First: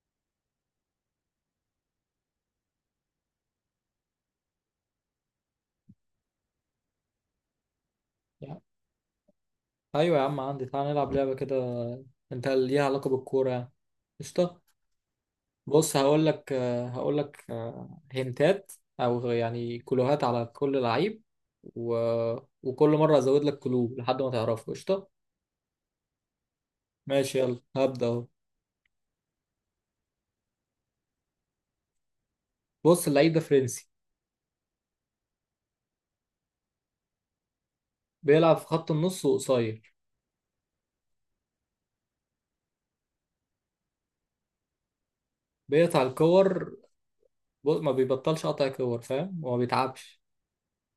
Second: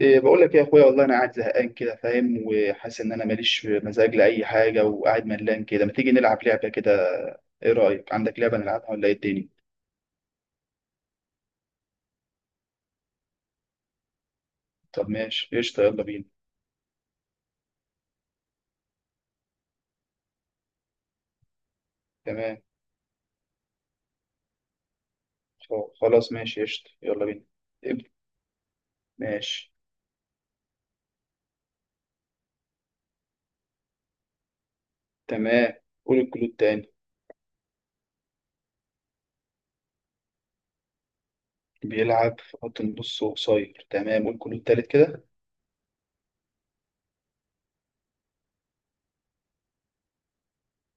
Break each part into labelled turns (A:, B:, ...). A: إيه، بقول لك إيه يا اخويا، والله انا قاعد زهقان كده، فاهم وحاسس ان انا ماليش مزاج لاي حاجه وقاعد ملان كده. ما تيجي نلعب لعبه كده؟ ايه رايك، عندك لعبه
B: يا-
A: نلعبها ولا ايه الدنيا؟
B: ايوه يا عم عندي، تعال نلعب لعبه كده. انت ليها علاقه بالكوره يعني؟ قشطه.
A: طب ماشي قشطه،
B: بص
A: يلا بينا.
B: هقول لك. هنتات او يعني كلوهات على كل لعيب و...
A: تمام.
B: وكل مره ازود لك كلو لحد ما تعرفه. قشطه
A: خلاص ماشي قشطه يلا
B: ماشي،
A: بينا.
B: يلا هبدا
A: ابدأ.
B: اهو.
A: ماشي.
B: بص اللعيب ده فرنسي،
A: تمام، قول الكلود تاني.
B: بيلعب في خط النص وقصير،
A: بيلعب في خط النص وقصير، تمام قول الكلود تالت كده.
B: بيقطع الكور. بص ما بيبطلش قطع كور، فاهم؟ وما بيتعبش.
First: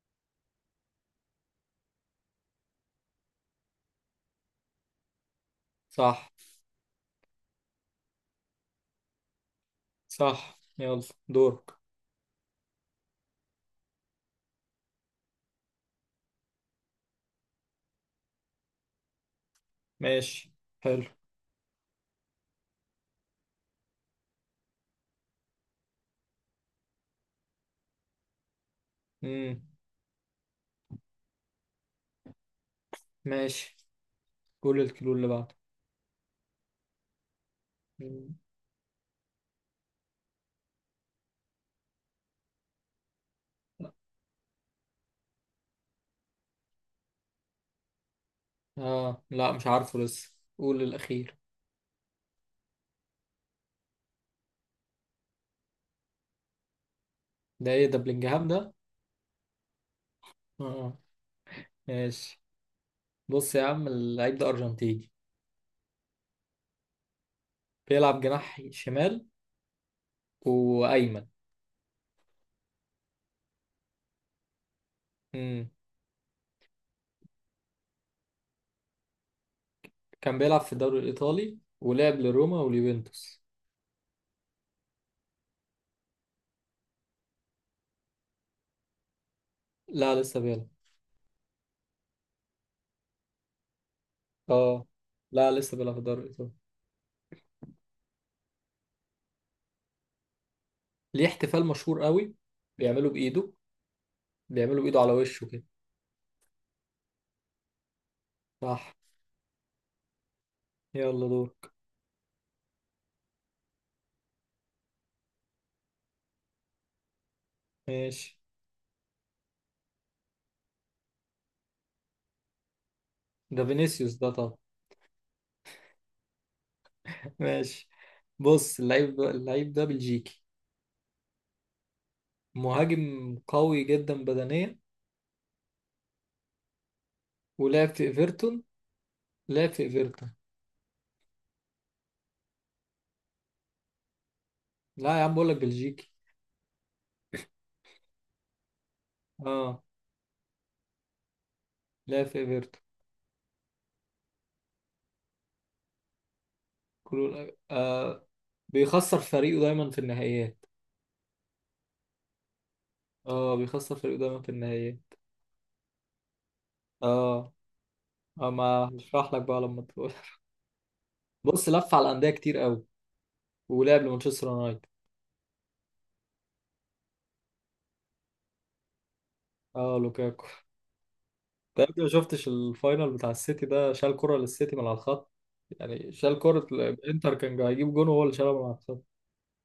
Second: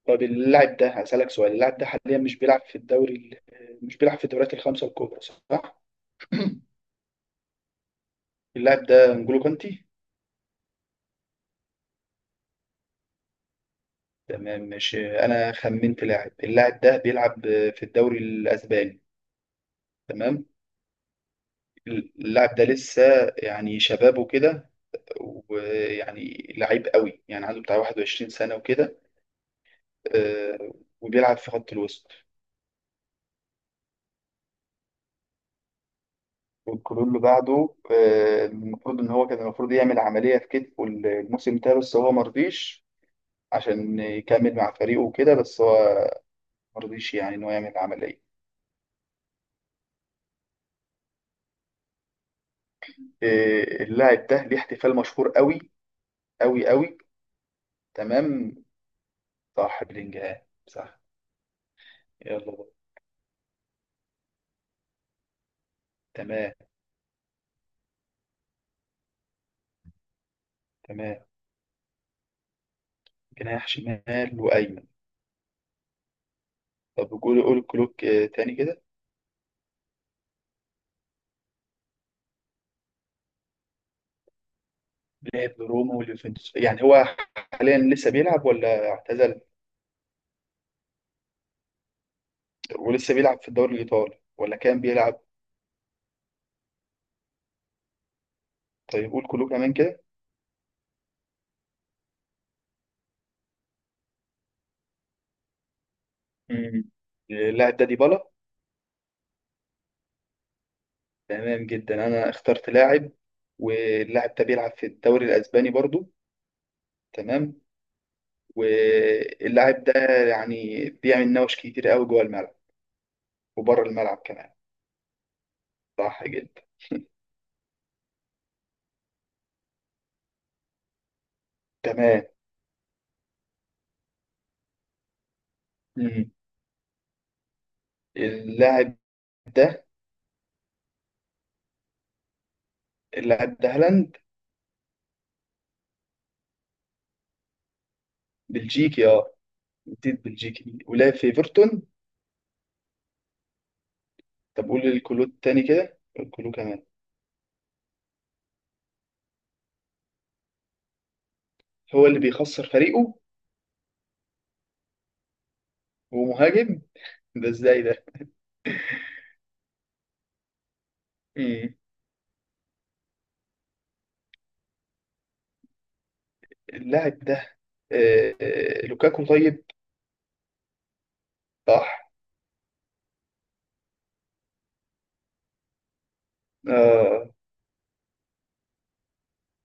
A: طب اللاعب ده هسألك سؤال، اللاعب ده حاليا مش بيلعب في مش بيلعب في الدوريات الخمسه الكبرى، صح؟
B: صح.
A: اللاعب ده نجولو كانتي.
B: صح يلا دورك.
A: تمام ماشي، انا خمنت لاعب، اللاعب ده بيلعب في الدوري الاسباني. تمام.
B: ماشي. حلو.
A: اللاعب ده لسه يعني شباب وكده، ويعني لعيب قوي، يعني عنده بتاع 21 سنة وكده.
B: امم
A: آه، وبيلعب في خط الوسط.
B: ماشي، قول الكيلو اللي بعده.
A: والكلون اللي بعده
B: مم.
A: المفروض ان هو كان المفروض يعمل عملية في كتفه الموسم ده بس هو مرضيش عشان يكمل مع فريقه وكده، بس هو مرضيش يعني ان هو يعمل عملية.
B: اه لا مش عارفه، لسه قول الاخير.
A: اللاعب ده ليه احتفال مشهور قوي قوي قوي.
B: ده ايه ده، بلينجهام
A: تمام،
B: ده؟
A: صح بلينجهام
B: اه
A: صح.
B: ماشي.
A: يلا بقى.
B: بص يا عم اللعيب ده ارجنتيني،
A: تمام.
B: بيلعب جناح شمال
A: تمام،
B: وايمن.
A: جناح شمال وأيمن.
B: امم
A: طب قول كلوك تاني كده.
B: كان بيلعب في الدوري الايطالي ولعب لروما واليوفنتوس.
A: لعب لروما واليوفنتوس، يعني هو حاليا لسه بيلعب ولا اعتزل؟
B: لا لسه بيلعب.
A: ولسه بيلعب في الدوري الإيطالي ولا كان
B: اه
A: بيلعب؟
B: لا لسه بيلعب في الدوري الايطالي.
A: طيب قول كلوك كمان كده.
B: ليه احتفال مشهور قوي، بيعمله بايده، بيعمله بايده على وشه كده.
A: مم. اللاعب ده ديبالا.
B: صح يلا
A: تمام
B: دورك.
A: جدا، أنا اخترت لاعب، واللاعب ده بيلعب في الدوري الأسباني برضو. تمام.
B: ماشي.
A: واللاعب ده يعني بيعمل نوش كتير قوي جوه الملعب
B: ده
A: وبره
B: فينيسيوس
A: الملعب
B: ده
A: كمان.
B: طبعا.
A: صح جدا.
B: ماشي، بص اللعيب ده بلجيكي،
A: تمام.
B: مهاجم قوي جدا بدنيا،
A: مم.
B: ولعب في ايفرتون.
A: اللاعب
B: لعب في
A: ده
B: ايفرتون.
A: اللاعب ده هالاند.
B: لا يا عم بقول لك بلجيكي.
A: بلجيكي اه،
B: اه.
A: جديد بلجيكي ولعب في ايفرتون.
B: لعب في ايفرتون.
A: طب قول الكلو التاني كده، الكلو كمان.
B: كله آه، بيخسر فريقه دايما في النهائيات.
A: هو اللي بيخسر فريقه؟
B: اه بيخسر فريقه دايما في النهائيات.
A: ومهاجم؟ ده
B: اه.
A: ازاي ده؟
B: ما هشرح لك بقى لما تقول. بص
A: مم.
B: لف على انديه كتير قوي ولعب لمانشستر يونايتد.
A: اللاعب ده آه لوكاكو طيب.
B: اه لوكاكو.
A: صح.
B: طيب انت يا ابني ما شفتش الفاينل بتاع السيتي ده؟ شال كرة للسيتي من على الخط، يعني شال كرة،
A: آه.
B: الانتر كان هيجيب جون وهو اللي شالها من على الخط.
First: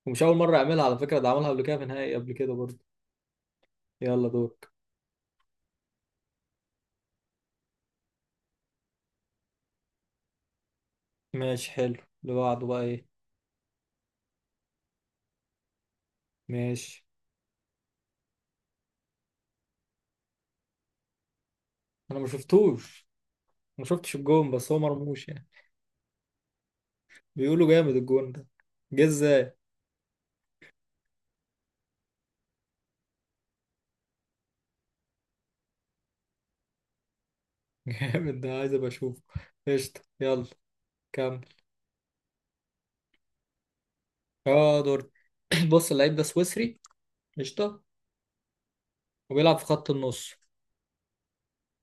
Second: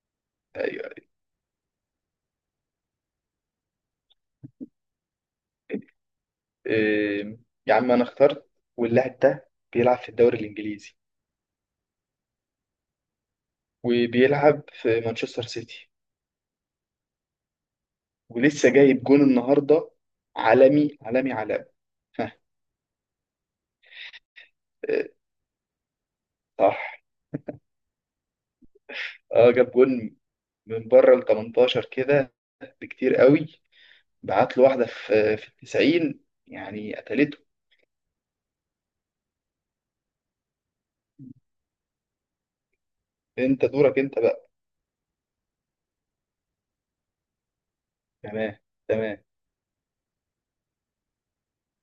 B: ومش أول مرة يعملها
A: ايوه.
B: على فكرة، ده عملها قبل كده في نهائي قبل كده برضه. يلا دورك.
A: آه، يا عم انا اخترت، واللاعب ده بيلعب في الدوري الانجليزي،
B: ماشي حلو، اللي بعده بقى ايه؟
A: وبيلعب في مانشستر سيتي،
B: ماشي.
A: ولسه جايب جون النهارده، عالمي عالمي عالمي.
B: أنا ما
A: ها.
B: شفتوش، ما شفتش الجون، بس هو
A: آه،
B: مرموش يعني.
A: صح.
B: بيقولوا جامد الجون ده، جه
A: اه
B: ازاي؟
A: جاب جون من بره ال 18 كده، بكتير قوي، بعت له واحده في في ال 90، يعني قتلته.
B: جامد، ده عايز ابقى اشوفه. قشطة يلا، كمل.
A: انت دورك انت بقى.
B: اه دور. بص اللعيب ده سويسري. قشطة.
A: تمام. تمام،
B: وبيلعب في خط النص.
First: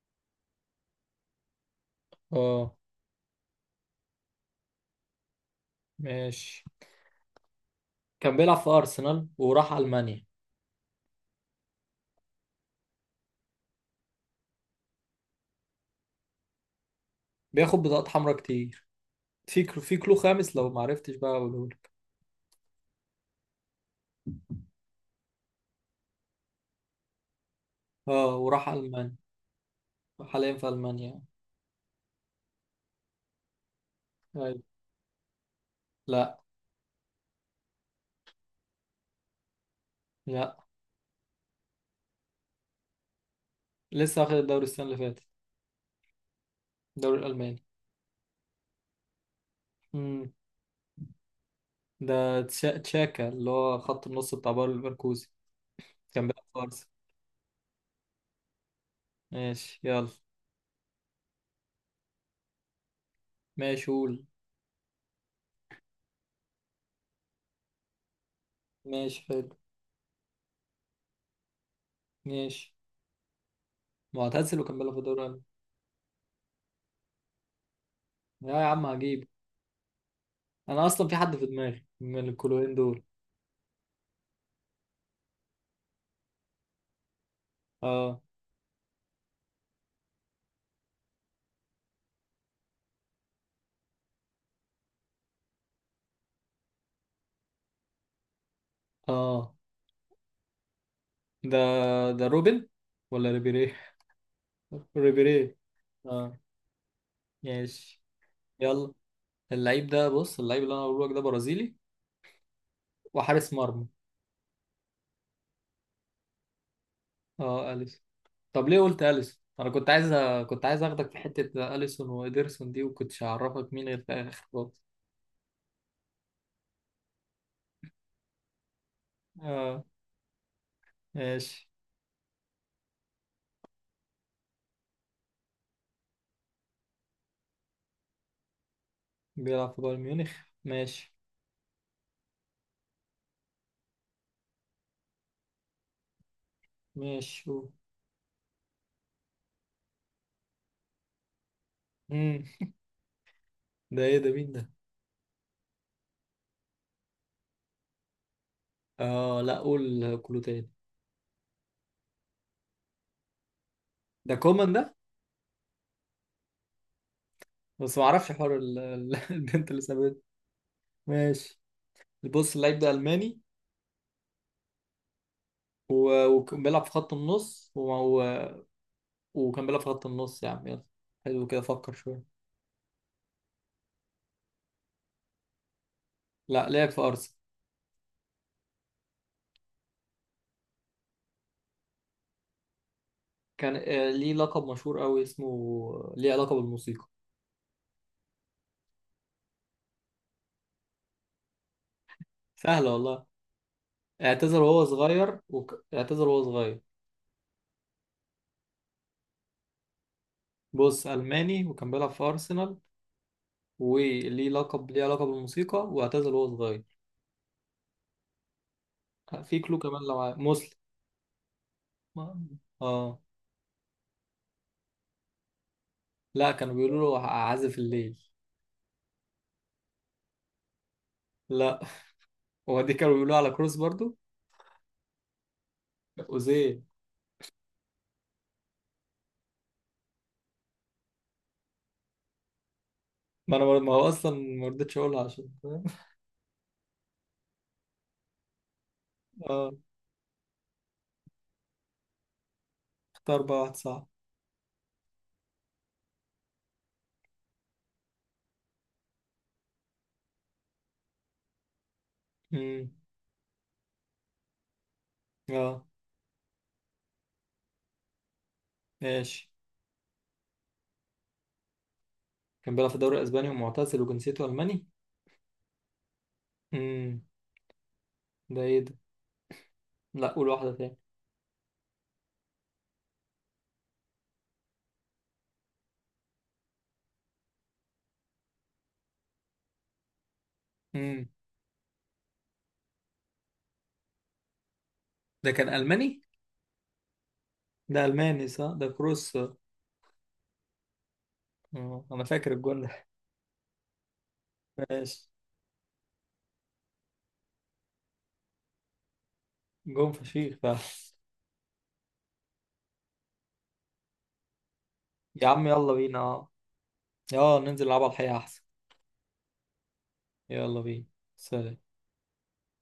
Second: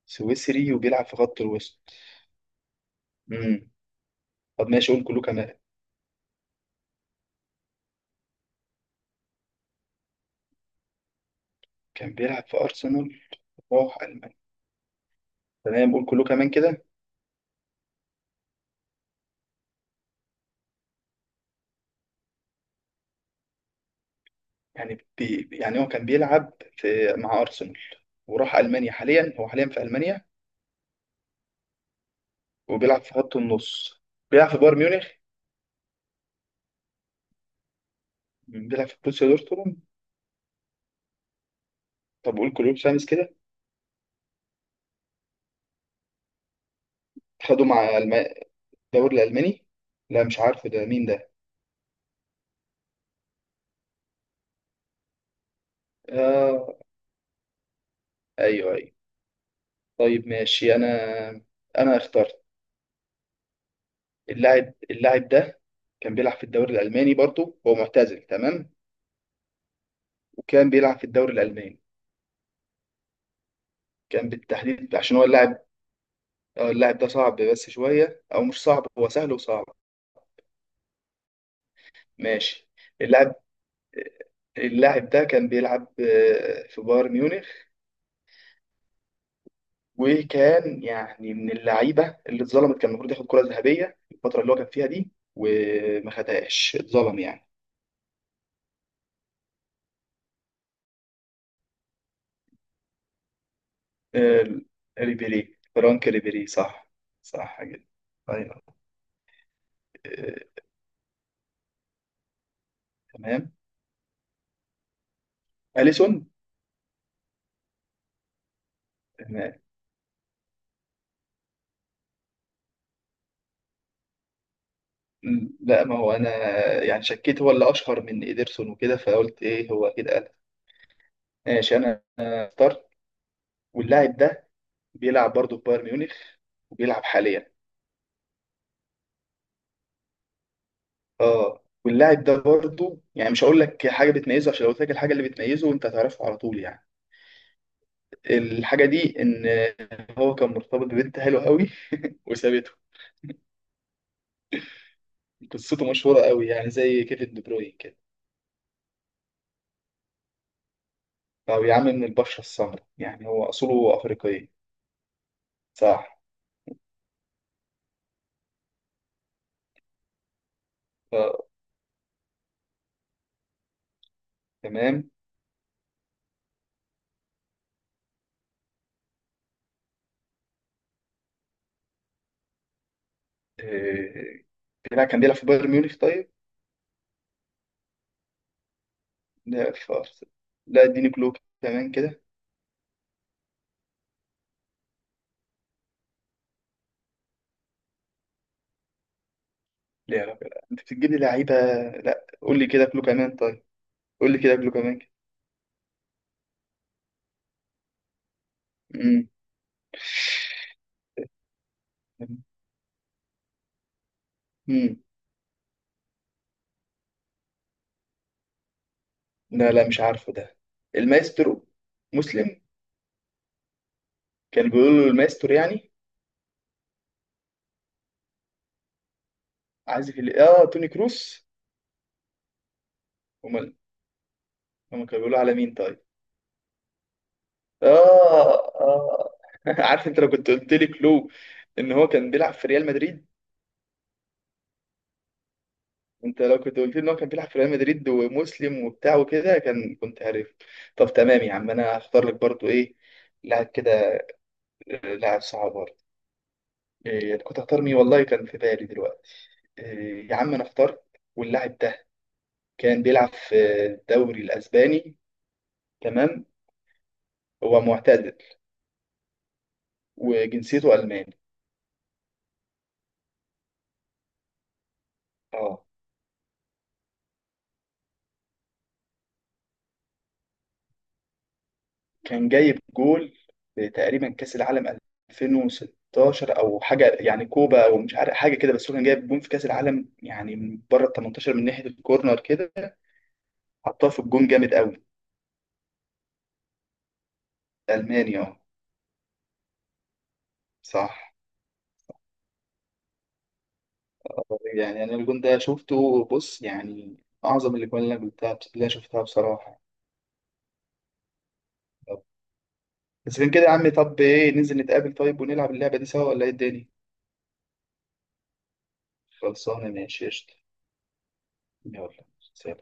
A: سويسري وبيلعب في خط الوسط.
B: اه
A: امم. طب ماشي، قول كله كمان.
B: ماشي. كان بيلعب في أرسنال وراح ألمانيا.
A: كان بيلعب في ارسنال، راح المانيا، تمام قول كله كمان كده.
B: بياخد بطاقات حمراء كتير. في كلو، في كلو خامس لو معرفتش بقى أقولهولك.
A: يعني يعني هو كان بيلعب في مع ارسنال،
B: اه
A: وراح
B: وراح
A: المانيا،
B: ألمانيا.
A: حاليا هو حاليا في المانيا،
B: حاليا في ألمانيا.
A: وبيلعب في خط النص. بيلعب في
B: أيوة.
A: بايرن ميونخ.
B: لا.
A: بيلعب في بروسيا دورتموند.
B: لا،
A: طب قول كلوب سامس كده.
B: لسه واخد الدوري السنة اللي فاتت، الدوري الألماني.
A: خدوا مع الم... الدوري الألماني. لا
B: مم.
A: مش عارفه ده مين ده.
B: ده تشاكا اللي هو خط النص بتاع باير ليفركوزن. كان بيلعب في
A: آه.
B: أرسنال.
A: أيوه أيوه.
B: ماشي يلا.
A: طيب ماشي، أنا اخترت.
B: ماشي قول.
A: اللاعب ده كان بيلعب في الدوري الألماني برضه، هو معتزل، تمام.
B: ماشي حلو.
A: وكان بيلعب في الدوري الألماني.
B: ماشي.
A: كان
B: معتزل وكان بيلعب
A: بالتحديد
B: في
A: عشان
B: الدوري
A: هو
B: الألماني.
A: اللاعب. اللاعب ده صعب بس شوية، أو
B: يا
A: مش
B: يا عم
A: صعب، هو
B: هجيب.
A: سهل وصعب.
B: أنا أصلا في حد في دماغي من
A: ماشي.
B: الكلوين دول.
A: اللاعب اللاعب ده كان بيلعب في بايرن ميونخ،
B: اه.
A: وكان يعني من اللعيبه اللي اتظلمت، كان المفروض ياخد كره ذهبيه الفتره اللي هو كان فيها دي، وما خدهاش، اتظلم يعني.
B: اه. ده. ده روبن ولا ريبيري؟
A: آه،
B: ريبيري.
A: ريبيري، فرانك
B: اه
A: ريبيري صح. صح جدا.
B: ماشي.
A: طيب.
B: يلا. اللعيب ده، بص
A: آه،
B: اللعيب اللي انا هقوله لك ده برازيلي وحارس
A: تمام.
B: مرمى.
A: اليسون.
B: اه اليسون. طب ليه قلت اليسون؟
A: تمام.
B: انا كنت كنت عايز اخدك في حتة اليسون وإيدرسون دي وكنتش هعرفك مين غير في الاخر خالص.
A: لا ما هو انا يعني شكيت هو اللي اشهر من ايدرسون وكده، فقلت ايه
B: اه
A: هو اكيد قال.
B: ماشي.
A: ماشي، انا اخترت، واللاعب ده بيلعب برضه في بايرن ميونخ، وبيلعب حاليا.
B: بيلعب في بايرن ميونخ. ماشي.
A: اه، واللاعب ده برضه يعني مش هقول لك حاجه بتميزه، عشان لو قلت لك الحاجه اللي بتميزه انت هتعرفه على طول يعني.
B: ماشي شوف.
A: الحاجه دي ان هو كان مرتبط ببنت حلوه قوي
B: امم
A: وسابته.
B: ده ايه ده، مين ده؟
A: قصته مشهوره قوي، يعني زي كيفن دي بروين كده.
B: اه لا قول كله تاني.
A: او يا عم، من البشره السمراء، يعني هو اصوله
B: ده
A: افريقيه.
B: كومان ده.
A: صح.
B: بس ما اعرفش حوار البنت اللي سابته.
A: آه.
B: ماشي. بص اللعيب ده ألماني،
A: تمام.
B: وكان بيلعب في خط النص و... وكان بيلعب في خط النص، يا عم يلا. حلو كده، فكر شوية.
A: آه. لا كان بيلعب في بايرن ميونخ طيب.
B: لا لعب في أرسنال.
A: لا في أرسنال. لا اديني كلوب كمان كده.
B: كان آه، ليه لقب مشهور أوي، اسمه ليه علاقة بالموسيقى.
A: لا. انت بتجيب لي لعيبه. لا قول لي كده
B: سهلة
A: كلوب
B: والله.
A: كمان طيب. قول لي كده
B: اعتزل
A: كلوب
B: وهو
A: كمان
B: صغير، اعتزل وهو صغير.
A: كده.
B: بص، ألماني وكان بيلعب في أرسنال، وليه لقب
A: مم.
B: ليه علاقة بالموسيقى، واعتزل وهو صغير. في
A: لا
B: كلو
A: لا مش
B: كمان، لو
A: عارفه ده.
B: مسلم.
A: المايسترو. مسلم.
B: اه
A: كان بيقولوا له المايسترو يعني.
B: لا، كانوا بيقولوا له عازف الليل.
A: عازف اه، توني كروس.
B: لا، هو دي كانوا بيقولوا على
A: امال
B: كروس برضو.
A: هم كانوا بيقولوا على مين طيب؟
B: أوزيل.
A: اه. اه. عارف انت لو كنت قلت لي كلو ان هو كان بيلعب في ريال مدريد.
B: ما انا ما هو اصلا ما رضيتش اقولها، عشان فاهم؟
A: انت لو كنت قلت لي ان هو كان بيلعب في ريال مدريد ومسلم وبتاع وكده،
B: اه.
A: كان كنت عارف. طب تمام يا عم، انا هختار لك برضو ايه،
B: اختار بقى
A: لاعب
B: واحد صعب.
A: كده، لاعب صعب. إيه، كنت اختار مين والله، كان في بالي دلوقتي. إيه، يا عم انا اخترت، واللاعب ده
B: امم
A: كان بيلعب في الدوري الاسباني.
B: اه
A: تمام. هو معتزل،
B: ماشي.
A: وجنسيته الماني.
B: كان بيلعب في الدوري الاسباني ومعتزل وجنسيته الماني.
A: اه.
B: امم ده ايه ده؟ لا قول واحده تاني.
A: كان جايب جول في تقريبا كاس العالم 2016 او حاجه، يعني كوبا او مش عارف حاجه كده، بس هو كان جايب جون في كاس العالم يعني، من بره ال
B: امم
A: 18، من ناحيه الكورنر كده، حطها في الجون جامد قوي.
B: ده كان الماني. ده
A: الماني
B: الماني
A: اه،
B: صح، ده كروس.
A: صح.
B: اه انا فاكر الجون ده.
A: يعني انا
B: ماشي.
A: الجون ده شفته بص يعني، اعظم الاجوان اللي انا قلتها اللي انا شفتها بصراحه.
B: جون فشيخ بقى.
A: بس كان كده يا عمي، طب ايه ننزل نتقابل طيب
B: يا عم
A: ونلعب
B: يلا
A: اللعبه دي
B: بينا.
A: سوا ولا
B: اه،
A: ايه الدنيا؟
B: ننزل نلعب على الحقيقه احسن.
A: خلصانه، ماشي قشطه.
B: يلا بينا. سلام.
A: يلا. سلام.